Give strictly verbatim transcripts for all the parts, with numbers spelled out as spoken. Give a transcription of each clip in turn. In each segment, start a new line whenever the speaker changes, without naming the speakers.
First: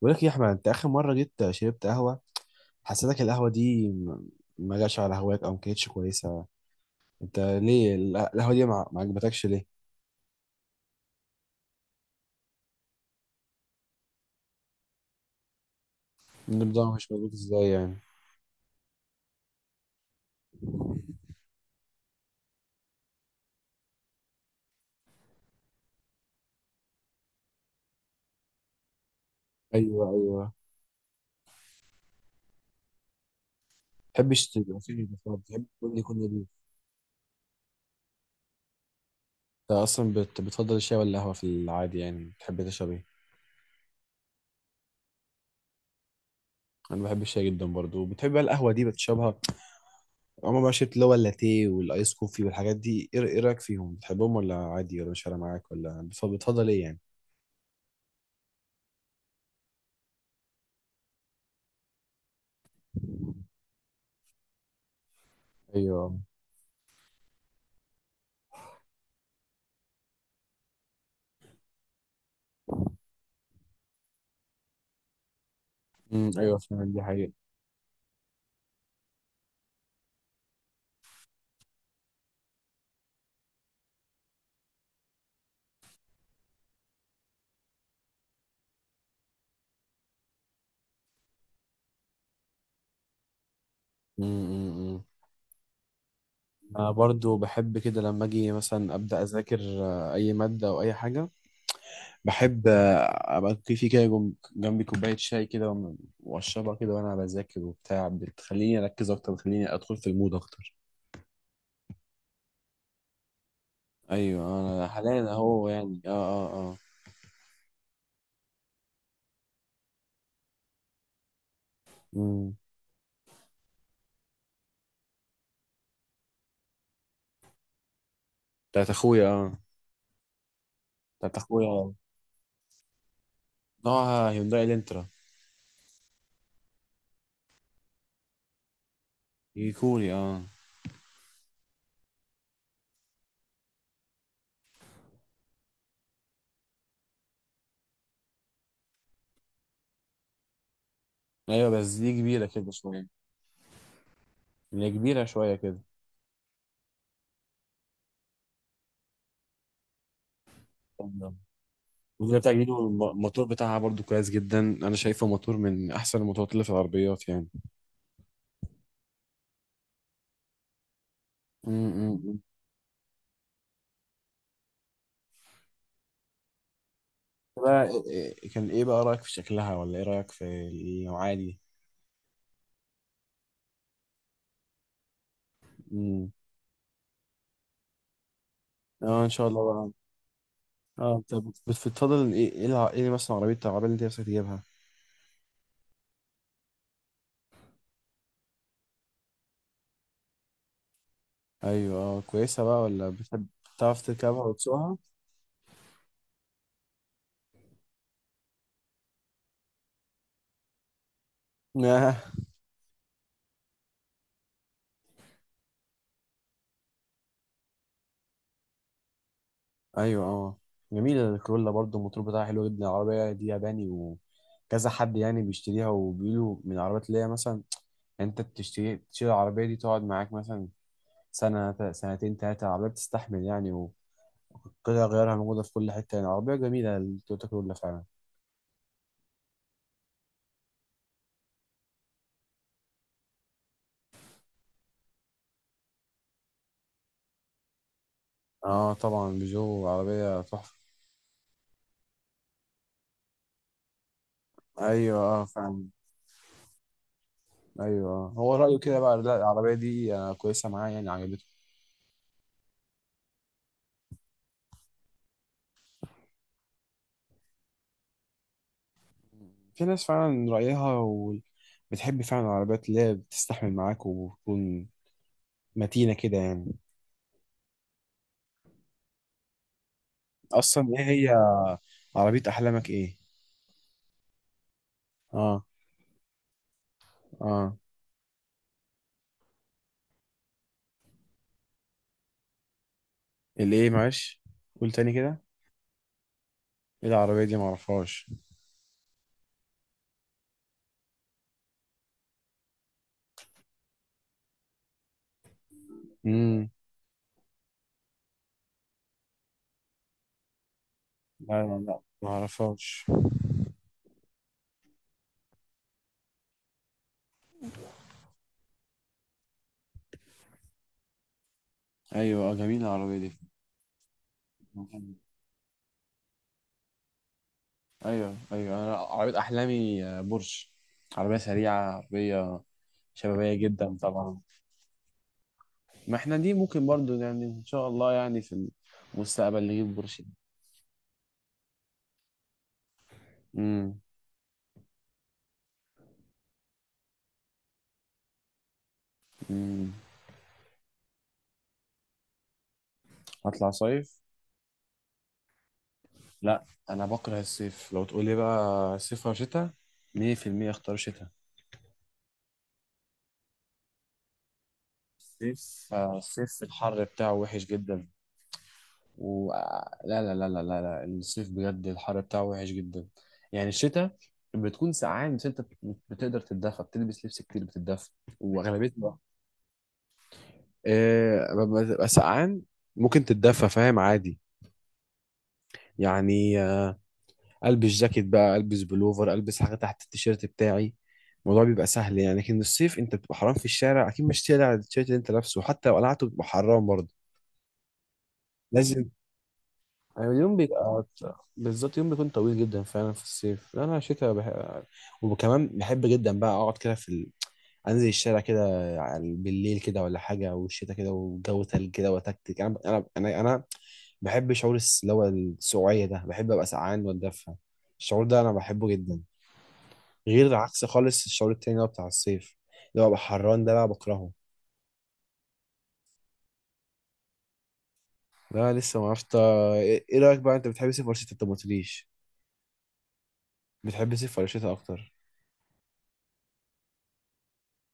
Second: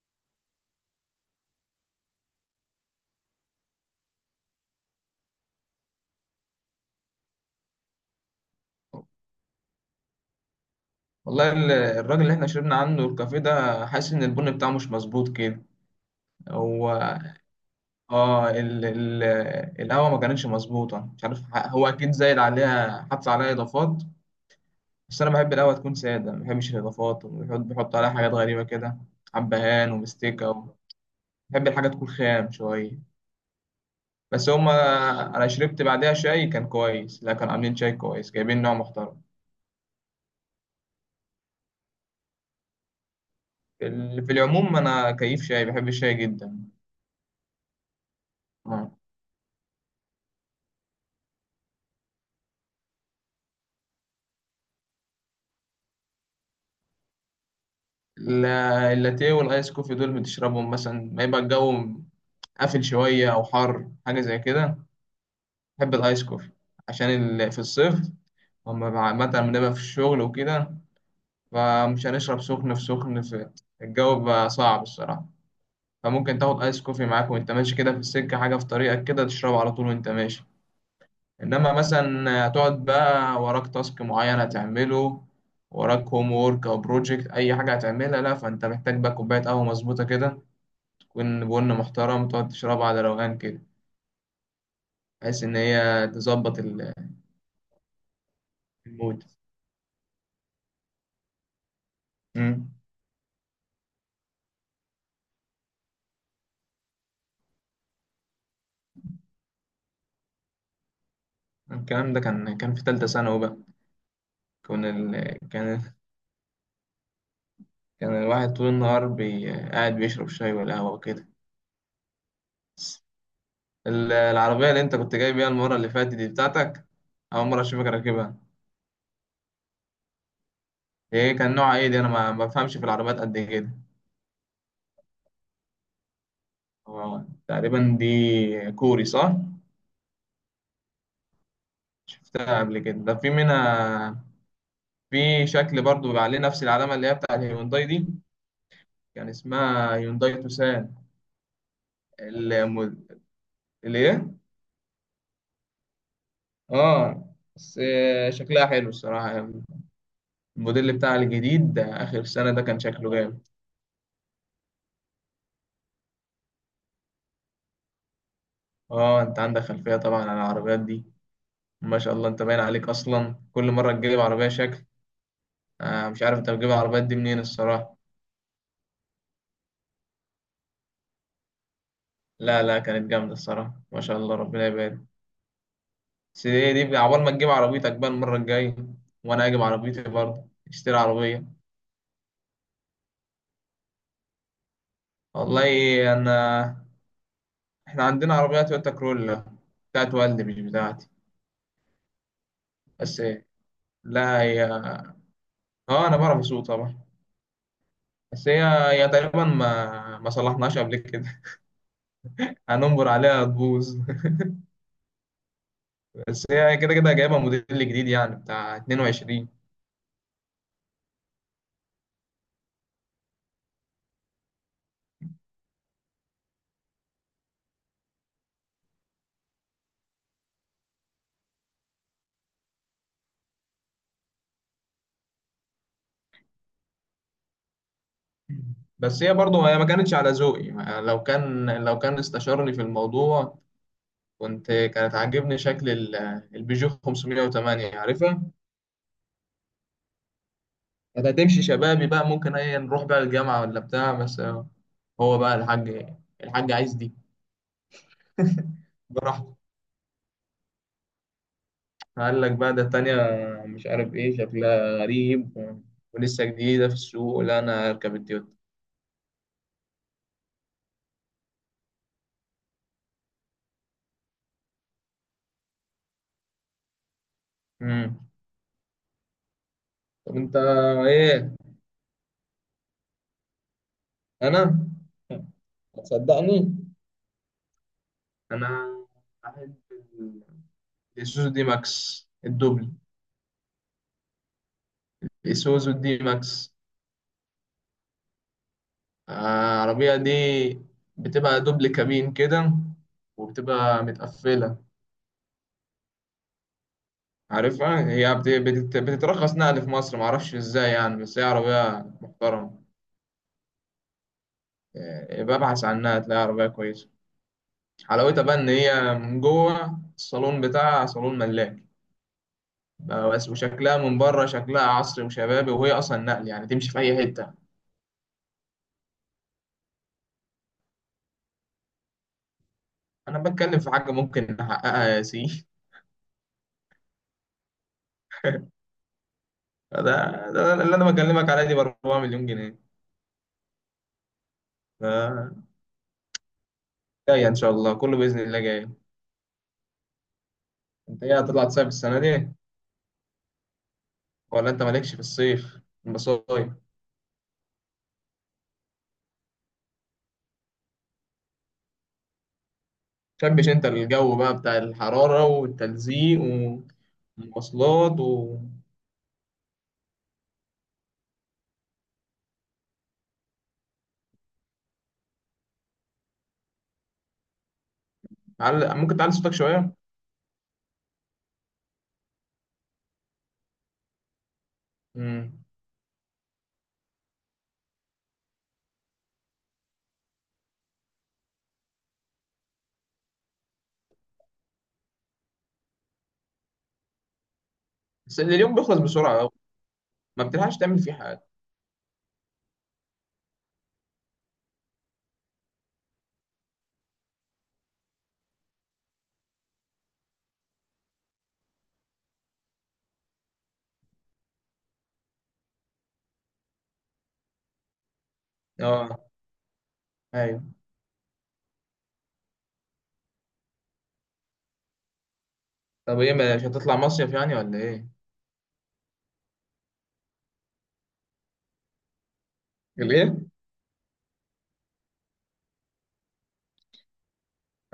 بقول لك إيه يا احمد، انت اخر مره جيت شربت قهوه؟ حسيتك القهوه دي م- ما جاتش على هواك او ما كانتش كويسه. انت ليه ال- القهوه دي ما ما عجبتكش ليه؟
والله ال- الراجل اللي احنا شربنا عنده الكافيه ده حاسس ان البن بتاعه مش مظبوط كده. هو،
النظام مش مظبوط ازاي يعني؟
اه ال ال القهوه ما كانتش مظبوطه. مش عارف، ح- هو اكيد زايد عليها، حط عليها اضافات. بس انا بحب القهوه تكون ساده، ما بحبش الاضافات، وبيحط بيحط عليها حاجات غريبه كده، حبهان
ايوه، ايوه،
ومستيكه
ما
و... بحب الحاجه تكون خام شويه.
بتحبش
بس هما.
تبقى فيه نظافة،
انا
بتحب
شربت
كل
بعدها
يكون نضيف.
شاي كان كويس، لا كانوا عاملين شاي كويس، جايبين نوع محترم.
انت اصلا بت... بتفضل الشاي ولا القهوه في العادي، يعني بتحب تشرب ايه؟
في ال- في العموم انا كيف شاي، بحب الشاي جدا.
انا بحب الشاي جدا برضو، بتحب بقى القهوه دي
آه.
بتشربها؟ عمر ما شربت اللي هو اللاتيه والايس كوفي والحاجات دي، ايه إيه رايك فيهم، بتحبهم ولا عادي ولا مش فارقه معاك، ولا بتفضل بتفضل ايه يعني؟
لا- اللاتيه والايس كوفي دول بتشربهم مثلا ما يبقى الجو قافل شوية أو حر، حاجة زي كده. بحب
ايوه،
الآيس كوفي عشان ال- في الصيف. أما بع- مثلا بنبقى في الشغل وكده، فمش هنشرب سخن في سخن في الجو بقى صعب الصراحة.
امم
فممكن
ايوه
تاخد آيس
فعلا دي
كوفي معاك
حقيقة.
وأنت ماشي كده في السكة، حاجة في طريقك كده تشربه على طول وأنت ماشي. إنما مثلا هتقعد بقى وراك تاسك معين هتعمله، وراك هوم وورك أو بروجكت، أي حاجة هتعملها، لا فأنت محتاج بقى كوباية قهوة مظبوطة كده، تكون بن محترم، تقعد تشربها على روقان كده
امم
بحيث إن هي تظبط
انا
ال-
برضو بحب كده لما اجي مثلا ابدا
المود.
اذاكر. آه، اي ماده او اي حاجه. بحب،
مم.
آه، ابقى في في كده جم- جنبي كوبايه شاي كده، وم- واشربها كده وانا بذاكر وبتاع، بتخليني اركز اكتر، بتخليني ادخل في المود اكتر.
الكلام ده كان كان في تالتة ثانوي بقى.
ايوه
كان
انا حاليا
ال...
اهو
كان
يعني، اه. اه، اه.
كان الواحد طول النهار بي... قاعد بيشرب شاي والقهوة وكده.
امم.
ال- العربية اللي أنت كنت جاي بيها المرة اللي فاتت دي بتاعتك، أول مرة أشوفك راكبها.
بتاعت اخويا، اه. بتاعت
إيه كان نوعها؟ إيه
اخويا،
دي؟ أنا ما ما بفهمش في العربيات قد كده.
نوعها هيونداي الانترا.
هو تقريبا دي كوري، صح؟
هي كوري، اه.
شفتها قبل كده، ده في منها، في شكل برضو بيبقى عليه نفس العلامة اللي هي بتاع الهيونداي دي، كان اسمها يونداي توسان.
ايوه بس دي كبيره كده
الم-
شويه.
الايه؟
هي كبيره شويه.
اه، بس آه، شكلها حلو الصراحة. الموديل
كده.
بتاعها الجديد ده آخر
الجديد
سنة
بتاع
ده
جديد،
كان شكله
والموتور
جامد.
بتاعها برضو كويس جدا. انا شايفه موتور من احسن الموتورات اللي في العربيات يعني.
اه، انت عندك خلفية طبعا عن العربيات دي. ما شاء الله،
امم.
انت باين عليك اصلا كل مرة تجيب عربية شكل. آه مش عارف انت بتجيب العربيات دي منين
بقى
الصراحة.
إيه- كان ايه بقى رايك في شكلها، ولا ايه رايك في النوعيه دي؟
لا لا، كانت جامدة الصراحة، ما شاء الله، ربنا يبارك.
امم.
بس ايه دي بقى، عقبال ما تجيب عربيتك بقى المرة الجاية،
اه ان
وانا
شاء
اجيب
الله بقى.
عربيتي برضه، اشتري
اه، انت
عربية.
بت- بت- بتفضل ايه ايه الع- إيه مثلا عربيه العربيه اللي انت نفسك تجيبها؟
والله، انا احنا عندنا عربية تويوتا كرولا، بتاعت والدي مش بتاعتي.
ايوه اه كويسه بقى، ولا
بس
بتحب
إيه،
تعرف
لا،
تركبها
هي
وتسوقها؟
اه انا بعرف اسوق طبعا. بس هي، هي تقريبا ما ما صلحناش قبل كده.
آه.
هننبر عليها تبوظ. بس هي كده كده جايبة موديل جديد يعني بتاع اتنين وعشرين.
ايوه اه جميله الكرولا برضو، الموتور بتاعها حلو جدا. العربيه دي ياباني وكذا حد يعني بيشتريها، وبيقولوا من العربيات اللي هي مثلا. انت بتشتري تشتري العربيه دي تقعد معاك مثلا سنه ت- سنتين ثلاثه، العربيه بتستحمل يعني. والقطع غيارها موجوده في كل حته، يعني عربيه جميله التويوتا كرولا فعلا.
بس هي برضه هي ما كانتش على ذوقي، ما- لو كان لو كان استشارني في الموضوع، كنت كانت عاجبني شكل ال- البيجو خمسمائة وثمانية، عارفها؟
اه طبعا، بيجو عربيه تحفه.
كانت هتمشي شبابي بقى، ممكن ايه نروح بقى الجامعة ولا بتاع، بس آه.
ايوه
هو
اه
بقى
فعلا،
الحاج، الحاج عايز دي،
ايوه، آه. هو رايه كده بقى، لا
براحته.
العربيه دي آه، كويسه معاه يعني، عجبته.
قال لك بقى، ده التانية، مش عارف ايه شكلها غريب و... ولسه جديدة في السوق، لا انا هركب التويوتا.
في ناس فعلا رايها، و... بتحب فعلا العربيات اللي هي بتستحمل معاك، وبتكون متينه كده يعني.
امم. طب انت
اصلا ايه هي
ايه؟
عربيه احلامك ايه؟
انا،
اه،
هتصدقني،
اه.
انا احب ال- الاسوزو دي ماكس الدوبل.
الايه؟ معلش، قول تاني كده.
الاسوزو دي ماكس.
ايه العربية دي، معرفهاش.
آه، العربية دي بتبقى دوبل كابين كده، وبتبقى متقفلة.
امم.
عارفها، هي بت- بتت- بتترخص نقل في مصر، معرفش ازاي يعني، بس هي
لا، لا، لا،
عربية محترمة.
معرفهاش.
إيه، ببحث عنها تلاقي عربية كويسة. حلاوتها بقى إن هي من جوه الصالون بتاعها صالون ملاك.
ايوه اه، جميلة العربية دي.
بس وشكلها من بره شكلها عصري وشبابي، وهي أصلا نقل يعني، تمشي في أي حتة.
ايوه ايوه، انا عربية احلامي آه، بورش. عربية سريعة، عربية
أنا
شبابية
بتكلم في
جدا
حاجة
طبعا.
ممكن نحققها يا سي.
ما احنا دي ممكن برضو يعني، ان شاء الله يعني في المستقبل نجيب
ده,
بورش.
ده اللي أنا بكلمك عليه دي ب اربعة مليون جنيه مليون جنيه.
امم،
ف- جاية إن شاء الله، كله بإذن الله جاي.
امم.
أنت إيه هتطلع تصيف السنة دي؟
هطلع صيف.
ولا أنت مالكش في الصيف
لا
مصايف؟
انا بكره الصيف. لو تقول لي بقى صيف او شتاء، مية في المية اختار شتاء.
شبش انت الجو بقى بتاع الحرارة
الصيف آه،
والتلزيق
الصيف الحر بتاعه وحش جدا.
والمواصلات و...
و... لا، لا، لا، لا، لا، لا، الصيف بجد الحر بتاعه وحش جدا. يعني الشتاء بتكون سقعان، بس انت بت- بتقدر تتدفى، بتلبس لبس كتير، بتتدفى واغلبيه
تعل- ممكن
الوقت.
تعلي صوتك شوية.
آه، لما تبقى سقعان ممكن تتدفى، فاهم؟ عادي
مم.
يعني. آه، البس جاكيت بقى، البس بلوفر، البس حاجه تحت التيشيرت بتاعي. الموضوع بيبقى سهل يعني. لكن الصيف انت بتبقى حرام في الشارع اكيد، مش تقلع التيشيرت اللي انت لابسه، حتى لو قلعته بتبقى حرام برضه.
بس اليوم بيخلص
لازم.
بسرعة أوي،
يعني
ما
اليوم
بتلحقش تعمل
بيبقى،
فيه حاجة.
بالظبط، يوم بيكون طويل جدا فعلا في الصيف. لا انا شتاء بح... وكمان بحب جدا بقى اقعد كده في ال... انزل الشارع كده، على- بالليل كده ولا حاجه، والشتاء كده والجو تلج كده وتكتك، انا انا انا انا بحب شعور الس- اللي هو السقوعيه ده، بحب ابقى سقعان واتدفى. الشعور ده انا بحبه جدا،
اه،
غير
ايوه.
عكس خالص الشعور التاني اللي هو بتاع الصيف، اللي هو ببقى حران ده بقى بكرهه.
طب ايه، مش هتطلع مصيف يعني ولا ايه؟
لا لسه ما عرفت ايه. إيه رايك بقى، انت بتحب الصيف ولا الشتاء؟ انت ما قلتليش.
ليه؟
بتحب الصيف ولا الشتاء اكتر؟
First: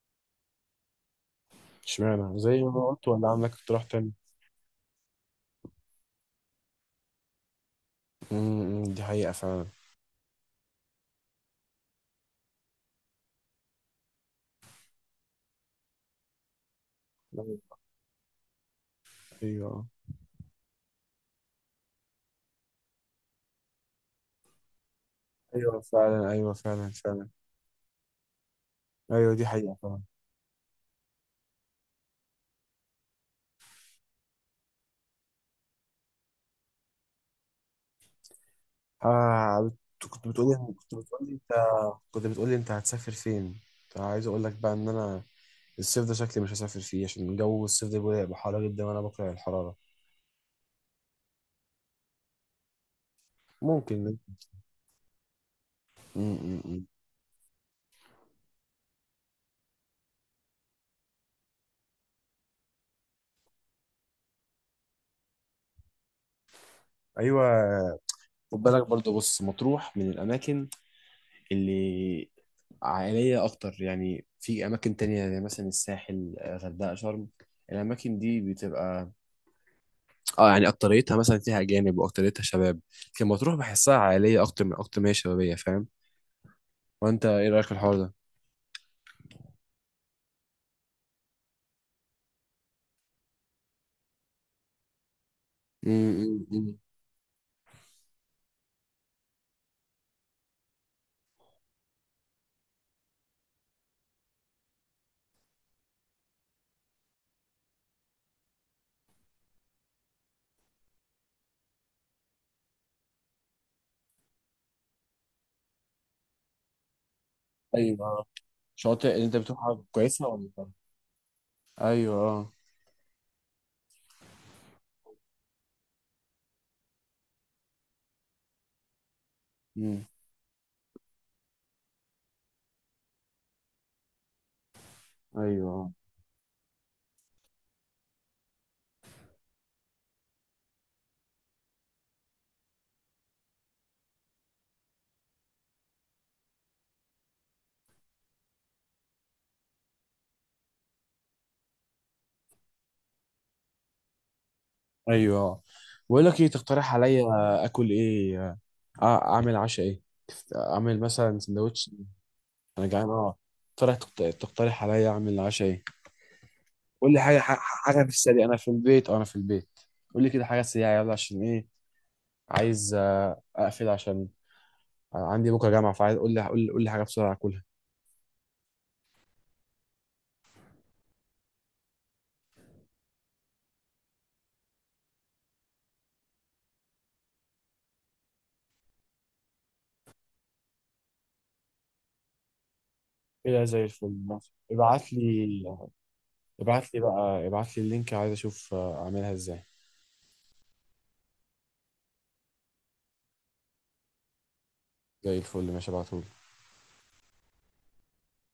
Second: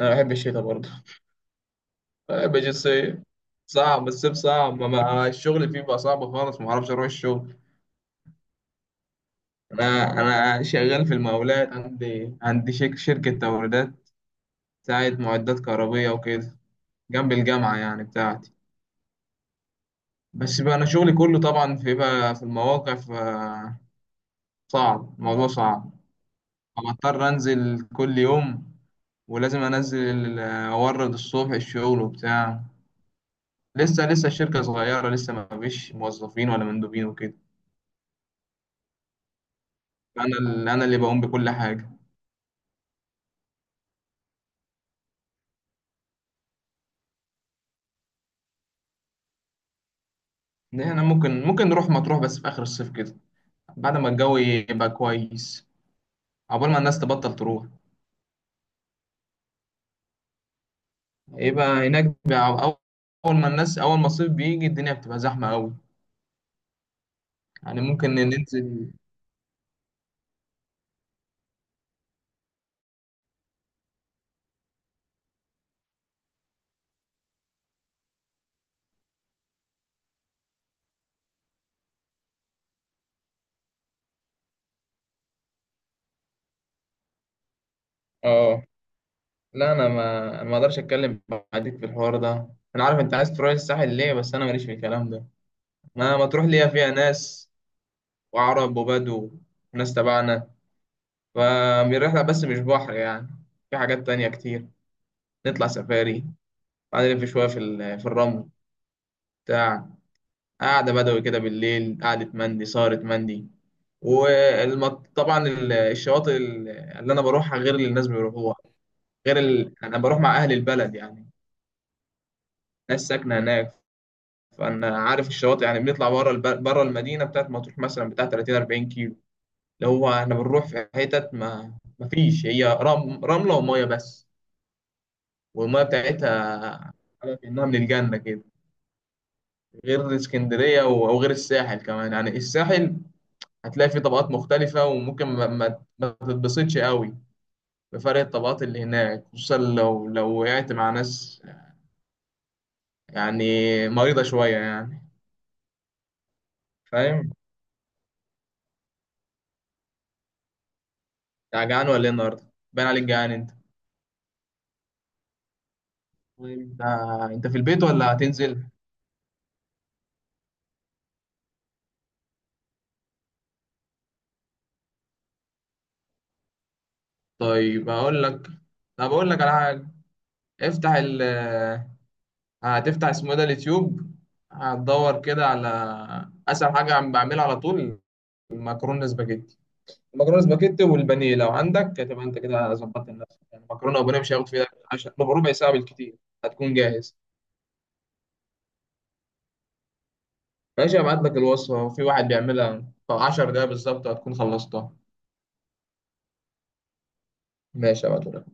انا بحب الشتا برضه.
اشمعنى،
بحب
زي ما قلت
الصيف
ولا عندك اقتراح
صعب،
تاني؟
الصيف صعب، ما ما- الشغل فيه بقى صعب خالص، ما اعرفش اروح الشغل.
امم دي حقيقة فعلا.
انا انا شغال في المقاولات، عندي عندي شك- شركة توريدات بتاعت معدات كهربية وكده، جنب الجامعة يعني بتاعتي.
ايوه،
بس بقى انا شغلي كله طبعا في بقى في المواقع، فصعب الموضوع،
ايوه
صعب.
فعلا، ايوه
أنا
فعلا، فعلا.
اضطر انزل كل يوم،
ايوه دي
ولازم
حقيقة
انزل
فعلا.
ال- اورد الصبح الشغل وبتاع. لسه لسه الشركة صغيرة، لسه ما فيش موظفين ولا مندوبين وكده،
آه. بت- كنت
فانا ال-
بتقولي
انا
كنت
اللي بقوم
بتقولي
بكل
انت،
حاجة.
كنت بتقولي انت هتسافر فين؟ كنت عايز اقول لك بقى ان انا الصيف ده شكلي مش هسافر فيه، عشان جو الصيف ده بيبقى هيبقى حر جدا، وانا بكره الحرارة.
إن احنا ممكن ممكن نروح مطروح بس في اخر الصيف كده، بعد
ممكن
ما
م-
الجو يبقى كويس،
م-
عقبال ما
م.
الناس تبطل تروح، يبقى هناك بقى. اول ما الناس اول ما الصيف بيجي الدنيا بتبقى زحمة قوي، يعني
ايوه.
ممكن
خد بالك
ننزل.
برضو، بص مطروح من الاماكن اللي عائلية أكتر، يعني في أماكن تانية زي مثلا الساحل، آه، غردقة، شرم. الأماكن دي بتبقى، اه، يعني أكتريتها مثلا فيها أجانب، وأكتريتها شباب. لكن مطروح بحسها عائلية أكتر، من أكتر ما هي شبابية، فاهم؟ وأنت إيه رأيك في الحوار ده؟
اه. لا، انا ما أنا ما اقدرش اتكلم معاك في الحوار ده. انا عارف انت عايز تروح الساحل ليه، بس انا ماليش في الكلام ده.
امم،
ما ما تروح ليها،
امم.
فيها ناس وعرب وبدو وناس تبعنا. فالرحله بس مش بحر يعني، في حاجات تانية كتير. نطلع سفاري، بعدين نلف شويه في ال- في الرمل بتاع، قعده بدوي كده بالليل، قعده مندي، سهره مندي، وطبعا الشواطئ ال- اللي انا بروحها غير اللي الناس
أيوه.
بيروحوها.
شاطئ اللي أنت
غير ال...
بتروحها
انا بروح
كويسة
مع
ولا
اهل
لأ؟
البلد يعني،
أيوه، أه.
ناس ساكنه هناك، فانا عارف الشواطئ يعني. بنطلع بره الب... بره المدينه بتاعت مطروح مثلا بتاع تلاتين اربعين كيلو، اللي
أمم.
هو احنا بنروح في حتت ما ما فيش، هي رم... رمله وميه بس. والميه
أيوه،
بتاعتها على كأنها من الجنة كده. غير اسكندرية و- أو غير الساحل كمان يعني، الساحل هتلاقي فيه طبقات مختلفة، وممكن ما, ما, ما تتبسطش قوي بفرق الطبقات اللي هناك، خصوصا لو لو وقعت مع ناس يعني مريضة شوية يعني.
أيوه، بقول لك إيه، تقترح عليا
فاهم؟
آكل إيه؟ آه، أعمل عشاء إيه؟ اعمل مثلا
أنت جعان
سندوتش.
ولا إيه النهاردة؟ باين
انا
عليك
جعان
جعان
اه.
أنت.
ترى تقت- تقترح عليا اعمل عشاء ايه؟
طيب،
قول لي
آه،
حاجه،
انت
ح-
في البيت
حاجه في
ولا
السريع، انا
هتنزل؟
في البيت او انا في البيت. قول لي كده حاجه سريعه يلا، عشان ايه، عايز آه، اقفل، عشان عندي بكره جامعه، فعايز، قول لي قول لي قول لي حاجه بسرعه اكلها.
طيب اقول لك طب اقول لك على حاجه. افتح ال آه، هتفتح اسمه ايه ده، اليوتيوب. هتدور كده على اسهل حاجه عم بعملها على طول، المكرونه سباجيتي. المكرونه سباجيتي والبانيه، لو عندك هتبقى انت كده ظبطت نفسك،
كده
يعني
زي
مكرونه
الفل
وبانيه مش هياخد
ماشي.
فيها
ابعت
عشرة، ربع ساعه
لي.
بالكتير هتكون
ابعت لي
جاهز.
بقى ابعت لي اللينك، عايز اشوف آه، اعملها ازاي.
ماشي، هبعت لك الوصفه، في واحد بيعملها في 10 دقايق بالظبط هتكون خلصتها.
زي الفل ماشي، ابعته.
ماشي، هبعت.